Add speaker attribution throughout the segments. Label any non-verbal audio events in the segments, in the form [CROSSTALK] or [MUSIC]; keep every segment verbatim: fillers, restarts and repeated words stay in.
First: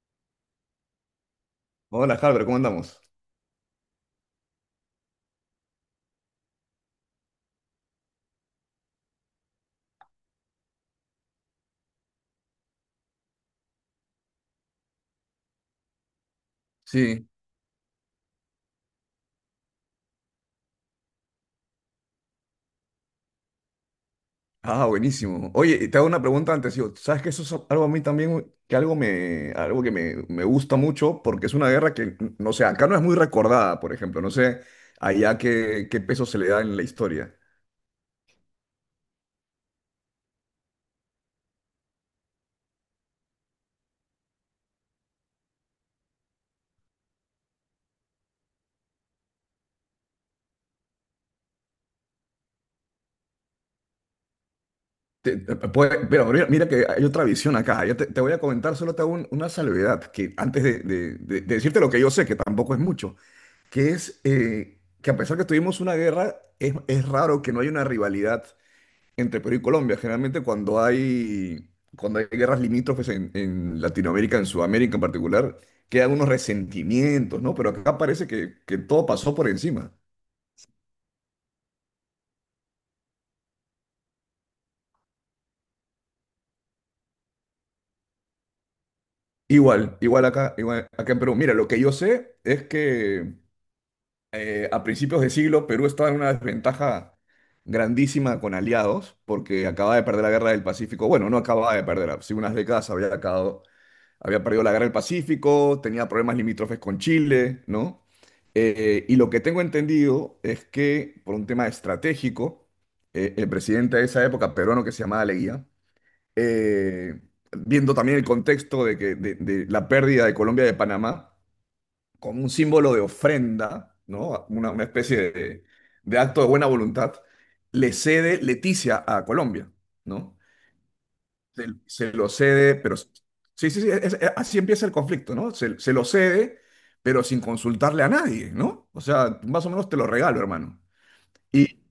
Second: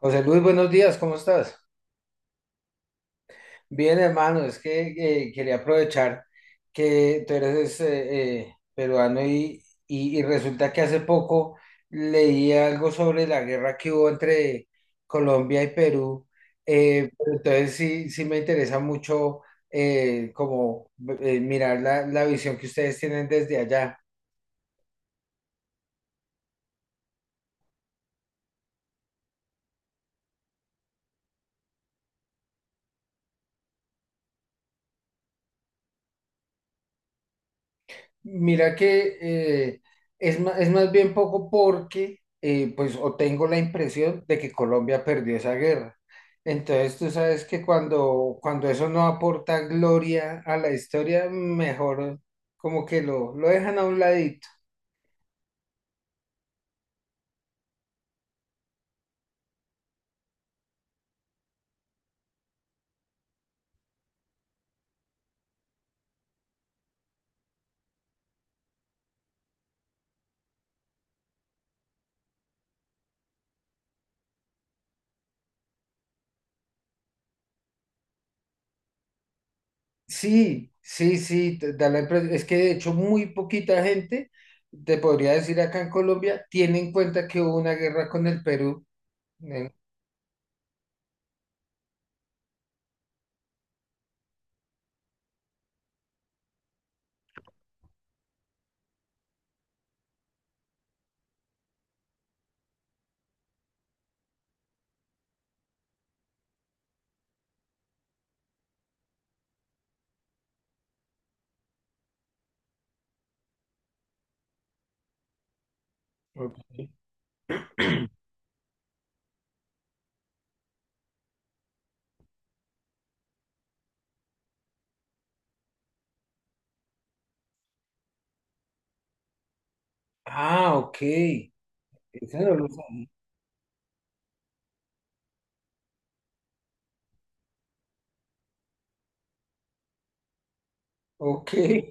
Speaker 1: José Luis, buenos días, ¿cómo estás?
Speaker 2: Hola, Halber, ¿cómo andamos?
Speaker 1: Bien, hermano, es que eh, quería aprovechar que tú eres eh, eh, peruano y, y- y resulta que hace poco leí algo sobre la guerra que hubo entre Colombia y Perú. eh,
Speaker 2: Sí.
Speaker 1: pero entonces sí, sí me interesa mucho eh, como eh, mirar la, la visión que ustedes tienen desde allá.
Speaker 2: Ah, buenísimo. Oye, y te hago una pregunta antes, yo. ¿Sabes que eso es algo a mí también, que algo me, algo que me, me gusta mucho? Porque es una guerra que, no sé, acá no es muy recordada. Por ejemplo, no sé allá qué, qué peso se le da en la historia.
Speaker 1: Mira que eh, es, ma- es más bien poco porque, eh, pues, o tengo la impresión de que Colombia perdió esa guerra. Entonces, tú sabes que cuando, cuando eso no aporta gloria a la historia, mejor como que lo, lo dejan a un ladito.
Speaker 2: Te- te- puede- pero mira, mira que hay otra visión acá. Yo te, te voy a comentar, solo te hago un- una salvedad, que antes de, de- de- de decirte lo que yo sé, que tampoco es mucho, que es eh, que a pesar que tuvimos una guerra, es, es raro que no haya una rivalidad entre Perú y Colombia. Generalmente cuando hay, cuando hay guerras limítrofes en, en Latinoamérica, en Sudamérica en particular, quedan unos resentimientos, ¿no? Pero acá parece que, que todo pasó por encima.
Speaker 1: Sí, sí, sí, te da la impresión. Es que de hecho muy poquita gente, te podría decir acá en Colombia, tiene en cuenta que hubo una guerra con el Perú. Eh,
Speaker 2: Igual, igual acá, igual acá en Perú. Mira, lo que yo sé es que eh, a principios de siglo Perú estaba en una desventaja grandísima con aliados, porque acababa de perder la guerra del Pacífico. Bueno, no acababa de perder, hace unas décadas había acabado, había perdido la guerra del Pacífico, tenía problemas limítrofes con Chile, ¿no? Eh, y lo que tengo entendido es que por un tema estratégico, eh, el presidente de esa época, peruano, que se llamaba Leguía, eh, viendo también el contexto de, que, de, de la pérdida de Colombia y de Panamá, como un símbolo de ofrenda, ¿no? Una, una especie de, de acto de buena voluntad, le cede Leticia a Colombia, ¿no?
Speaker 1: Ah, ok.
Speaker 2: se, se lo
Speaker 1: Eso no lo
Speaker 2: cede. Pero
Speaker 1: sabía.
Speaker 2: sí, sí, sí, es- es- así empieza el conflicto, ¿no? Se, se lo cede, pero sin consultarle a nadie, ¿no? O sea, más o menos te lo regalo, hermano.
Speaker 1: Ok.
Speaker 2: Y,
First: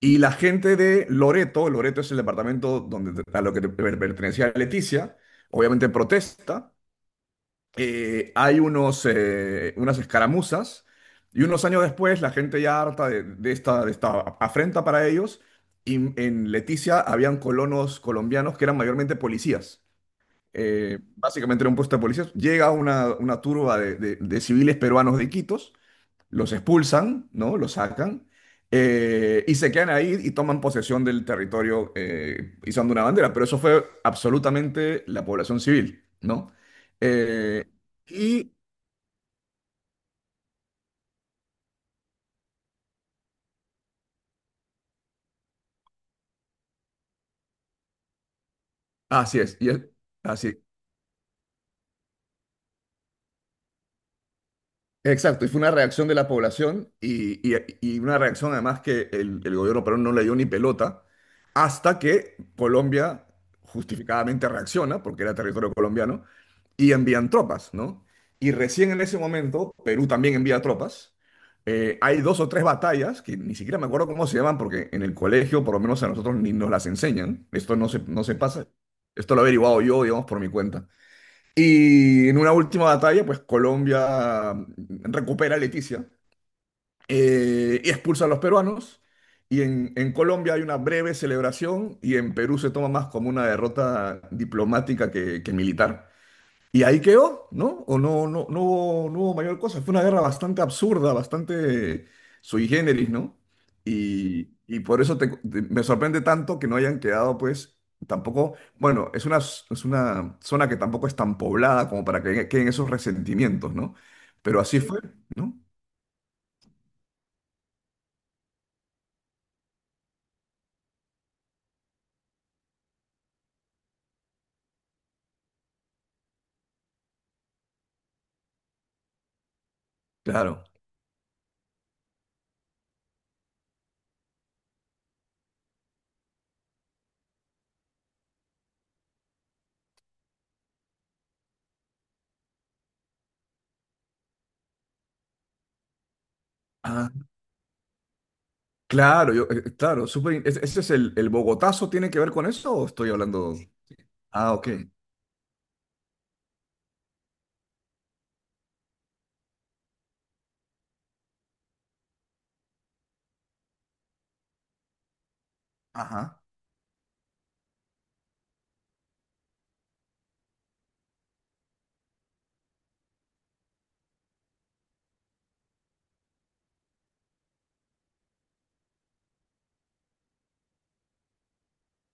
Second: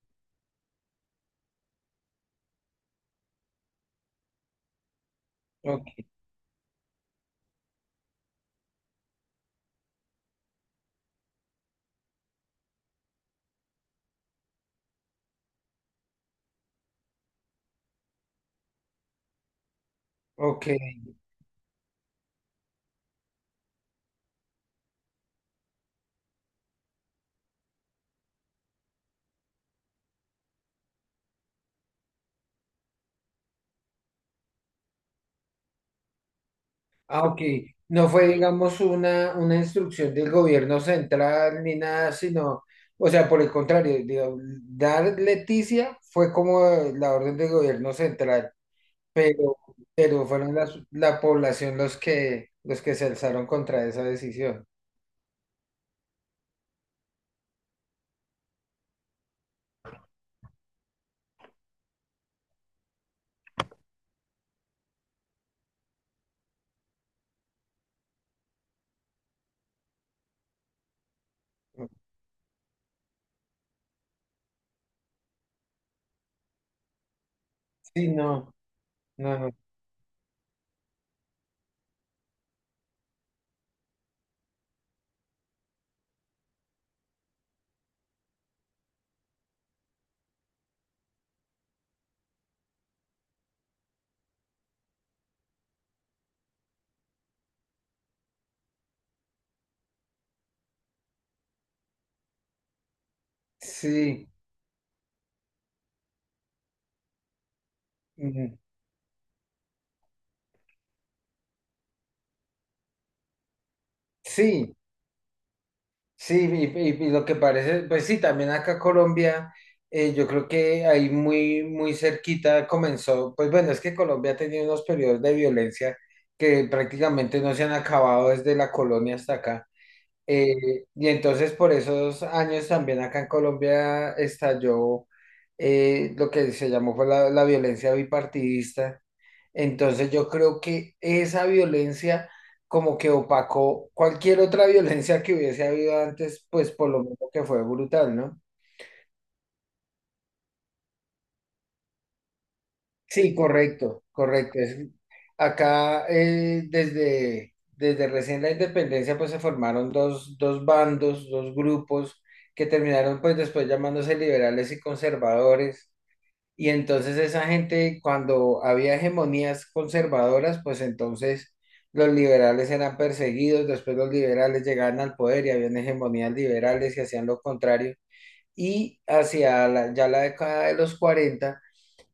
Speaker 2: y la gente de Loreto, Loreto es el departamento donde, a lo que te- per- pertenecía Leticia,
Speaker 1: Ok,
Speaker 2: obviamente protesta. Eh, hay unos, eh, unas escaramuzas, y unos años después la gente, ya harta de, de esta, de esta afrenta para ellos, y en Leticia habían colonos colombianos que eran mayormente policías.
Speaker 1: ok.
Speaker 2: Eh, básicamente era un puesto de policías. Llega una, una turba de, de- de civiles peruanos de Iquitos, los expulsan, ¿no? Los sacan, eh, y se quedan ahí y toman posesión del territorio, eh, izando una bandera. Pero eso fue absolutamente la población civil, ¿no?
Speaker 1: Ah, ok.
Speaker 2: Eh,
Speaker 1: No fue,
Speaker 2: y
Speaker 1: digamos, una, una instrucción del gobierno central ni nada, sino, o sea, por el contrario, digo, dar Leticia fue como la orden del gobierno central,
Speaker 2: así
Speaker 1: pero,
Speaker 2: es, y es-
Speaker 1: pero fueron
Speaker 2: así
Speaker 1: las, la población los que, los que se alzaron contra esa decisión.
Speaker 2: Exacto, y fue una reacción de la población y, y- y una reacción, además, que el, el gobierno peruano no le dio ni pelota, hasta que Colombia justificadamente reacciona, porque era territorio colombiano, y envían tropas, ¿no? Y recién en ese momento Perú también envía tropas. Eh, hay dos o tres batallas que ni siquiera me acuerdo cómo se llaman, porque en el colegio, por lo menos a nosotros, ni nos las enseñan. Esto no se,
Speaker 1: Sí,
Speaker 2: no se
Speaker 1: no,
Speaker 2: pasa. Esto
Speaker 1: no,
Speaker 2: lo he
Speaker 1: no.
Speaker 2: averiguado yo, digamos, por mi cuenta. Y en una última batalla, pues Colombia mm, recupera a Leticia, eh, y expulsa a los peruanos. Y en, en Colombia hay una breve celebración, y en Perú se toma más como una derrota diplomática que, que militar. Y ahí quedó, ¿no? O no, no, no hubo, no hubo mayor cosa. Fue una guerra bastante absurda, bastante sui generis, ¿no?
Speaker 1: Sí,
Speaker 2: Y, y por eso te- te- me sorprende tanto que no hayan quedado, pues,
Speaker 1: mm,
Speaker 2: tampoco, bueno, es una, es una zona que tampoco es tan poblada como para que queden esos resentimientos, ¿no? Pero
Speaker 1: sí.
Speaker 2: así fue, ¿no?
Speaker 1: Sí, y, y- y lo que parece, pues sí, también acá Colombia, eh, yo creo que ahí muy, muy cerquita comenzó, pues bueno, es que Colombia ha tenido unos periodos de violencia que prácticamente no se han acabado desde la colonia hasta acá.
Speaker 2: Claro.
Speaker 1: Eh, y entonces por esos años también acá en Colombia estalló eh, lo que se llamó fue la, la violencia bipartidista, entonces yo creo que esa violencia como que opacó cualquier otra [LAUGHS] violencia que hubiese habido antes, pues por lo
Speaker 2: Ah,
Speaker 1: menos que fue brutal, ¿no?
Speaker 2: claro, yo, eh, claro, súper in- ese, ese es el, el Bogotazo. ¿Tiene que ver con eso o estoy
Speaker 1: Sí,
Speaker 2: hablando?
Speaker 1: correcto,
Speaker 2: Ah,
Speaker 1: correcto.
Speaker 2: ok.
Speaker 1: Es- acá eh, desde, desde recién la independencia pues se formaron dos, dos bandos, dos grupos que terminaron pues después llamándose liberales y conservadores.
Speaker 2: Ajá.
Speaker 1: Y entonces esa gente, cuando había hegemonías conservadoras, pues entonces los liberales eran perseguidos, después los liberales llegaban al poder y habían hegemonías liberales y hacían lo contrario. Y hacia la- ya la década de los cuarenta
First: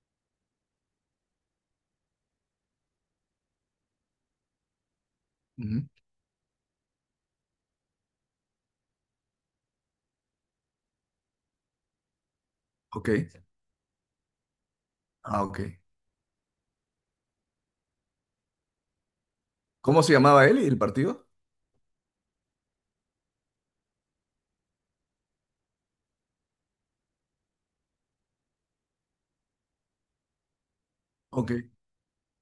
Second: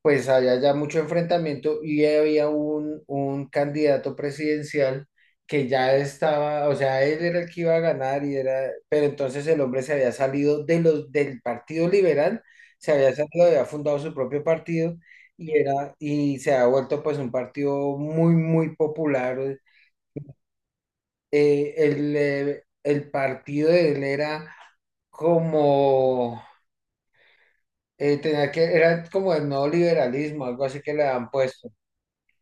Speaker 1: pues había ya mucho enfrentamiento y había un, un candidato presidencial que
Speaker 2: Ujú.
Speaker 1: ya estaba, o sea, él era el que iba a ganar y era, pero entonces el hombre se había salido de los, del Partido Liberal, se
Speaker 2: Ok.
Speaker 1: había salido, había fundado su propio partido
Speaker 2: Ah,
Speaker 1: y
Speaker 2: ok.
Speaker 1: era, y se ha vuelto pues un partido muy, muy popular.
Speaker 2: ¿Cómo se llamaba él y el partido?
Speaker 1: Eh, el, eh, el partido de él era como, eh, tenía que, era como el neoliberalismo, algo así que le han
Speaker 2: Ok.
Speaker 1: puesto.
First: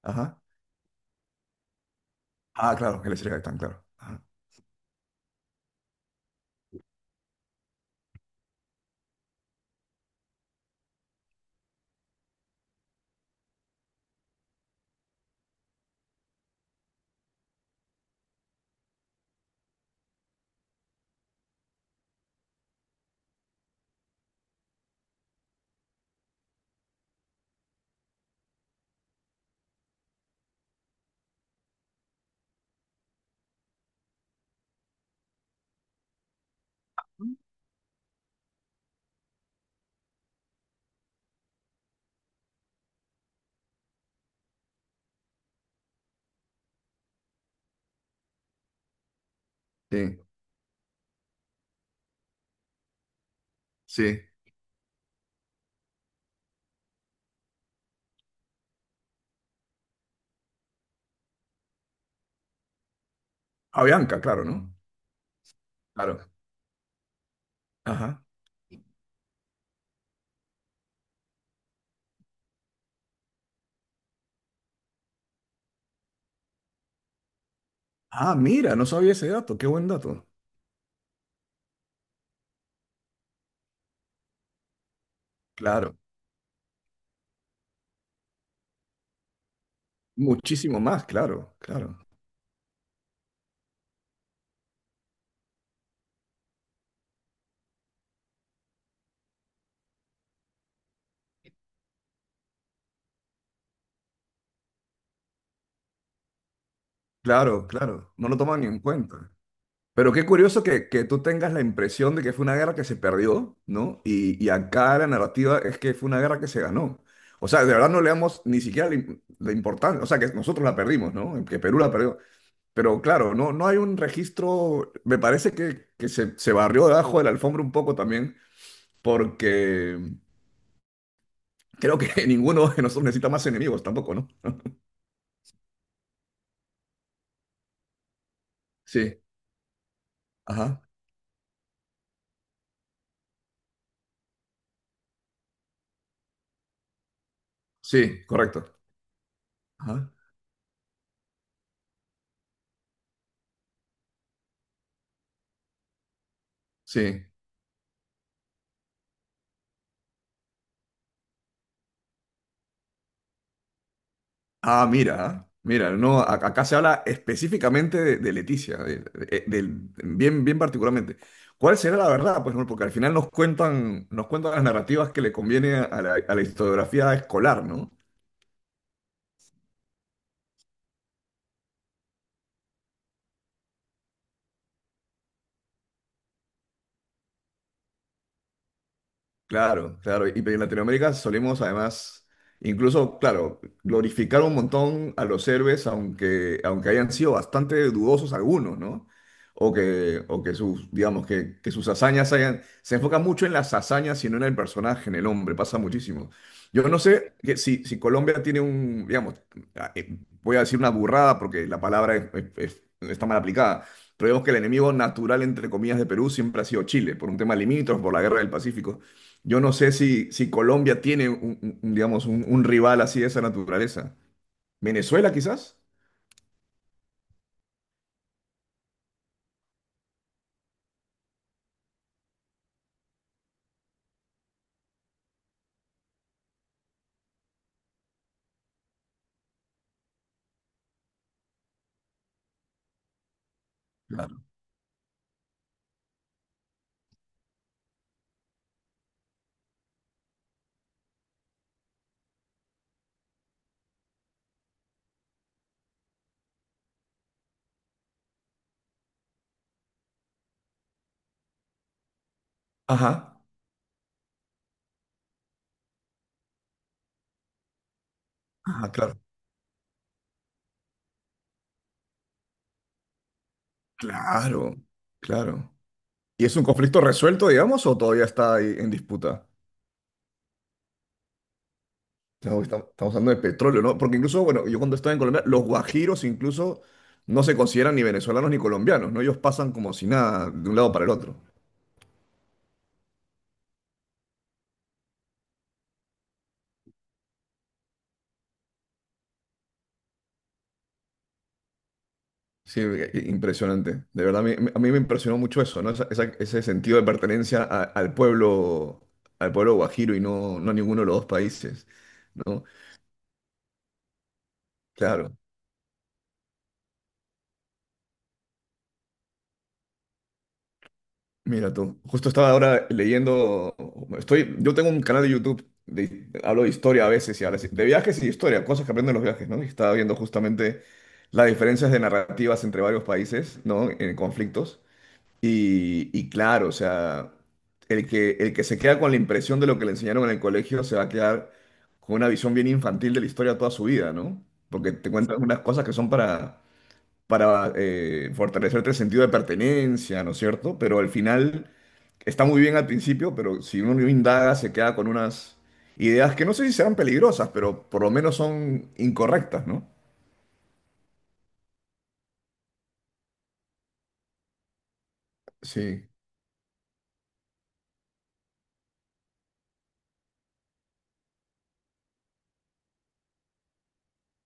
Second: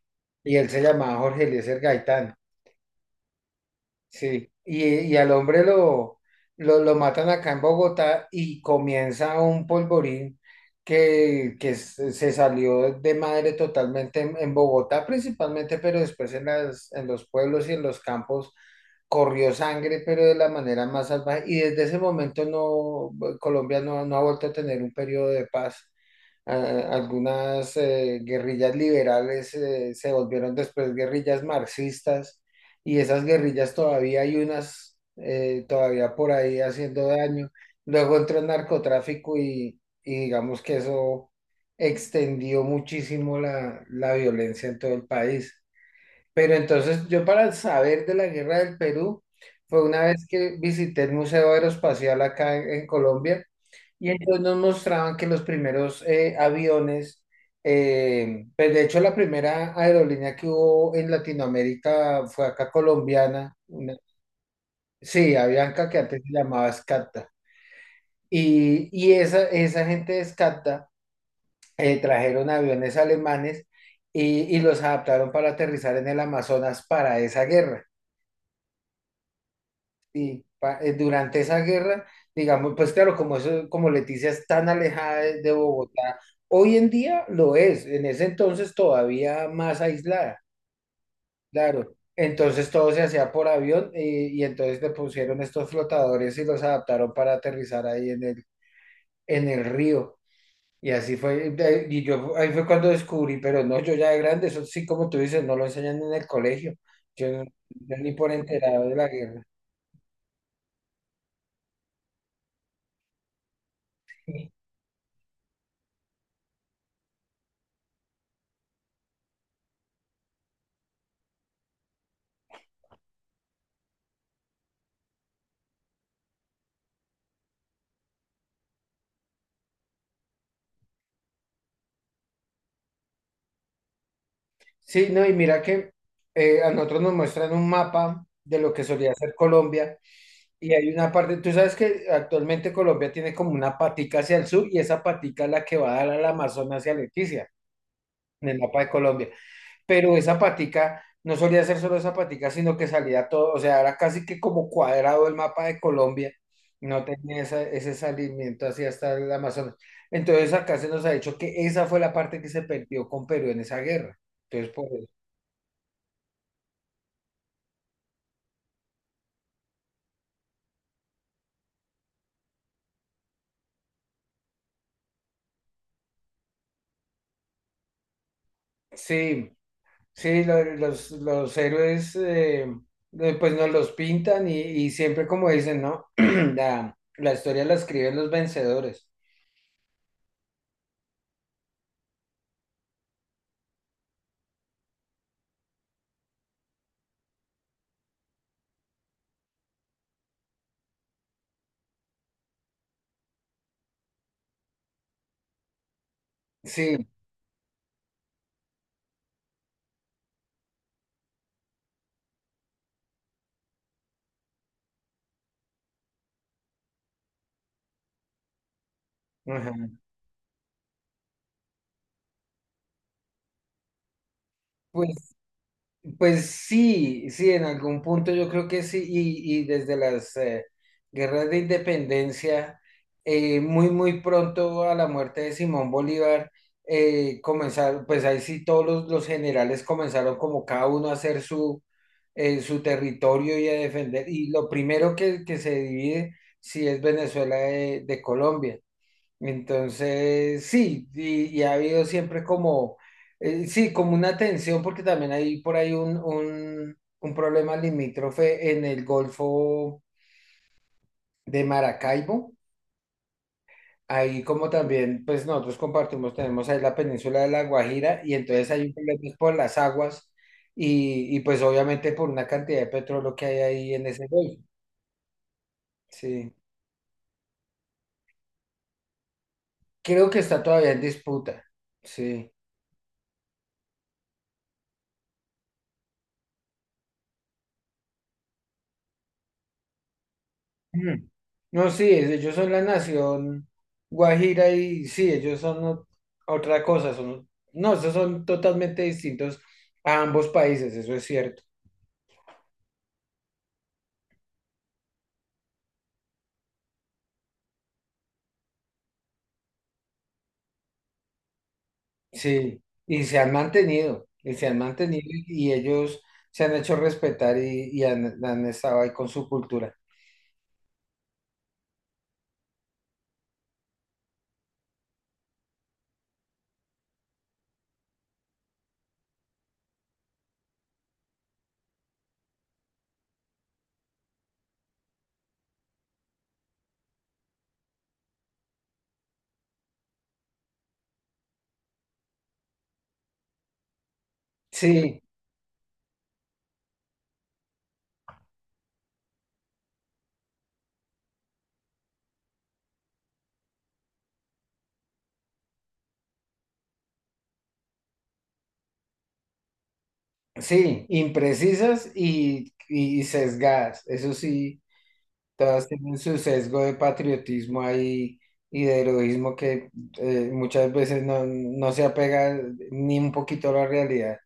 Speaker 2: Ajá.
Speaker 1: Y él se llamaba Jorge Eliezer Gaitán,
Speaker 2: Ah, claro, el Estrella Gaitán, claro. Ajá.
Speaker 1: sí. Y, y al hombre lo, lo, lo matan acá en Bogotá y comienza un polvorín que, que se se salió de madre totalmente en, en Bogotá principalmente, pero después en las, en los pueblos y en los campos corrió sangre, pero de la manera más salvaje. Y desde ese momento no, Colombia no, no ha vuelto a tener un periodo de paz. A- algunas eh, guerrillas liberales eh, se volvieron después guerrillas marxistas y esas guerrillas todavía hay unas eh, todavía por ahí haciendo daño. Luego entró el narcotráfico y, y digamos que eso extendió muchísimo la, la violencia en todo el país. Pero entonces yo para saber de la guerra del Perú fue una
Speaker 2: Sí,
Speaker 1: vez que visité el Museo Aeroespacial acá en en Colombia y
Speaker 2: sí.
Speaker 1: entonces nos mostraban que los primeros eh, aviones, eh, pues de hecho la primera aerolínea que hubo en Latinoamérica fue acá colombiana,
Speaker 2: ¿A
Speaker 1: una-
Speaker 2: Bianca, claro, no?
Speaker 1: sí, Avianca, que antes se
Speaker 2: Claro.
Speaker 1: llamaba Scatta.
Speaker 2: Ajá.
Speaker 1: Y, y esa, esa gente de Scatta eh, trajeron aviones alemanes y, y los adaptaron para aterrizar en el Amazonas para esa guerra.
Speaker 2: Ah, mira, no sabía ese dato, qué buen dato.
Speaker 1: Y pa- eh, durante esa guerra, digamos, pues claro, como eso, como Leticia es tan alejada de, de
Speaker 2: Claro.
Speaker 1: Bogotá, hoy en día lo es, en ese entonces todavía más aislada,
Speaker 2: Muchísimo más, claro,
Speaker 1: claro.
Speaker 2: claro.
Speaker 1: Entonces todo se hacía por avión, eh, y entonces le pusieron estos flotadores y los adaptaron para aterrizar ahí en el, en el río. Y así fue, de- y yo ahí fue cuando descubrí, pero no, yo ya de grande, eso sí, como tú dices, no lo enseñan en el colegio. Yo, no-
Speaker 2: Claro,
Speaker 1: yo ni
Speaker 2: claro. No
Speaker 1: por
Speaker 2: lo toman ni en
Speaker 1: enterado de la
Speaker 2: cuenta.
Speaker 1: guerra.
Speaker 2: Pero qué curioso que, que tú tengas la impresión de que fue una guerra que se perdió, ¿no? Y, y acá la narrativa es que fue una guerra que se ganó. O sea, de verdad no le damos ni siquiera la, im- la importancia. O sea, que nosotros la perdimos, ¿no? Que Perú la perdió. Pero claro, no, no hay un registro, me parece que, que se, se barrió debajo de la alfombra un poco también, porque mm, creo que [LAUGHS] ninguno de nosotros necesita más enemigos tampoco, ¿no? [LAUGHS]
Speaker 1: Sí, no, y mira que eh, a nosotros nos muestran un mapa de lo que solía
Speaker 2: Sí,
Speaker 1: ser Colombia y
Speaker 2: ajá,
Speaker 1: hay una parte, tú sabes que actualmente Colombia tiene como una patica hacia el sur y esa patica es la que va a dar al Amazonas hacia Leticia
Speaker 2: sí,
Speaker 1: en el
Speaker 2: correcto,
Speaker 1: mapa de Colombia,
Speaker 2: ajá,
Speaker 1: pero esa patica no solía ser solo esa patica, sino que salía todo, o sea, era casi que como cuadrado el mapa de Colombia, no
Speaker 2: sí.
Speaker 1: tenía esa- ese salimiento hacia hasta el Amazonas. Entonces acá se nos ha dicho que esa fue la parte que se perdió con Perú en esa guerra. Entonces,
Speaker 2: Ah,
Speaker 1: por
Speaker 2: mira, ah, mira, no, a- acá se habla específicamente de, de Leticia, de- de- del- bien, bien particularmente. ¿Cuál será la verdad? Pues no, porque al final nos cuentan, nos cuentan las narrativas que le conviene a la, a la historiografía escolar, ¿no?
Speaker 1: sí, sí, lo- los, los héroes eh, eh, pues nos los pintan y, y siempre como dicen, ¿no? [CLEARS THROAT] La, la historia la escriben los vencedores.
Speaker 2: Claro, claro. Y pero en Latinoamérica solemos además, incluso, claro, glorificar un montón a los héroes, aunque, aunque hayan sido bastante dudosos algunos, ¿no? O que, o que sus, digamos, que, que sus hazañas hayan... Se enfoca mucho en las hazañas y no en el personaje, en el hombre, pasa muchísimo. Yo no
Speaker 1: Sí,
Speaker 2: sé que si, si Colombia tiene un, digamos, ah, eh, voy a decir una burrada porque la palabra es- es- es- está mal aplicada, pero digamos que el enemigo natural, entre comillas, de Perú siempre ha sido Chile, por un tema limítrofe, por la guerra del Pacífico. Yo no sé
Speaker 1: ajá.
Speaker 2: si, si Colombia tiene un, un- un, digamos, un, un rival así de esa naturaleza. ¿Venezuela
Speaker 1: Pues
Speaker 2: quizás?
Speaker 1: pues sí, sí, en algún punto yo creo que sí, y, y desde las eh, guerras de independencia, eh, muy, muy pronto a la muerte de Simón Bolívar, eh, comenzaron, pues ahí sí todos los, los generales comenzaron como cada uno a hacer su, eh, su territorio y a defender,
Speaker 2: Claro.
Speaker 1: y lo primero que, que se divide sí es Venezuela de de Colombia. Entonces, sí, y, y ha habido siempre como, eh, sí, como una tensión, porque también hay por ahí un, un, un problema limítrofe en el Golfo de Maracaibo.
Speaker 2: Ajá.
Speaker 1: Ahí como también, pues nosotros compartimos, tenemos ahí la península de La Guajira y entonces hay
Speaker 2: Ah,
Speaker 1: un
Speaker 2: claro.
Speaker 1: problema pues, por las aguas y, y pues obviamente por una cantidad de petróleo que hay ahí en ese golfo.
Speaker 2: Claro, claro. ¿Y
Speaker 1: Sí,
Speaker 2: es un conflicto resuelto, digamos, o todavía está ahí en disputa?
Speaker 1: creo que está todavía en disputa. Sí.
Speaker 2: Estamos, estamos- estamos hablando de petróleo, ¿no? Porque incluso, bueno, yo cuando estaba en Colombia, los guajiros incluso no se consideran ni venezolanos ni colombianos, ¿no? Ellos pasan como si nada de un lado para el
Speaker 1: Ujú.
Speaker 2: otro.
Speaker 1: No, sí, ellos son la nación Guajira y sí, ellos son o- otra cosa, son, no, esos son totalmente distintos a ambos países, eso es cierto.
Speaker 2: Sí, eh, eh, impresionante. De verdad, a mí, a mí me impresionó mucho eso, ¿no? Esa- esa- ese sentido de pertenencia a- al pueblo, al pueblo guajiro y no, no a ninguno de los dos países, ¿no?
Speaker 1: Sí, y se han mantenido, y se han mantenido
Speaker 2: Claro.
Speaker 1: y ellos se han hecho respetar y, y han, han estado ahí con su cultura.
Speaker 2: Mira tú, justo estaba ahora leyendo, estoy, yo tengo un canal de YouTube, de- hablo de historia a veces y ahora sí, de viajes y de historia, cosas que aprenden los viajes, ¿no? Y estaba viendo justamente las diferencias de narrativas entre varios países, ¿no? En conflictos. Y, y claro, o sea, el que, el que se queda con la impresión de lo que le enseñaron en el colegio se va a quedar con una visión bien infantil de la historia toda su vida, ¿no? Porque te
Speaker 1: Sí,
Speaker 2: cuentan unas cosas que son para, para eh, fortalecerte el sentido de pertenencia, ¿no es cierto? Pero al final está muy bien al principio, pero si uno no indaga se queda con unas ideas que no sé si serán peligrosas, pero por lo menos son incorrectas, ¿no?
Speaker 1: sí, imprecisas y, y sesgadas, eso sí, todas
Speaker 2: Sí,
Speaker 1: tienen su sesgo de patriotismo ahí y de heroísmo que eh, muchas veces no, no se apega ni un poquito a la realidad.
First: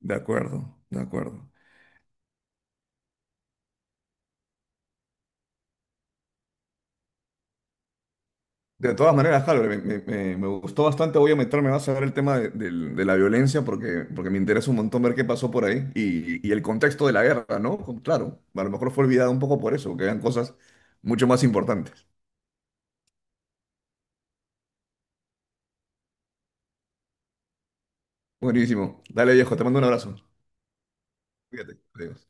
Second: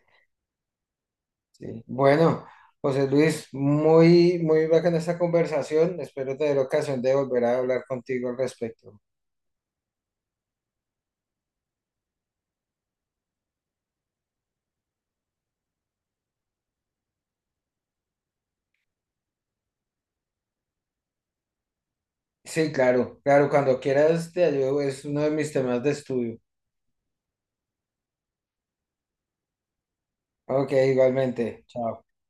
Speaker 2: de acuerdo, de acuerdo.
Speaker 1: Sí. Bueno, José Luis, muy, muy bacana esta conversación. Espero tener ocasión de volver a hablar contigo al
Speaker 2: De
Speaker 1: respecto.
Speaker 2: todas maneras, claro, me, me- me- me gustó bastante. Voy a meterme más a ver el tema de, del- de la violencia, porque, porque me interesa un montón ver qué pasó por ahí y, y el contexto de la guerra, ¿no? Con- Claro, a lo mejor fue olvidado un poco por eso, que eran cosas mucho más importantes.
Speaker 1: Sí, claro, claro, cuando quieras te ayudo, es uno de mis temas de estudio.
Speaker 2: Buenísimo. Dale, viejo, te mando un abrazo.
Speaker 1: Ok, igualmente.
Speaker 2: Cuídate.
Speaker 1: Chao.
Speaker 2: Adiós.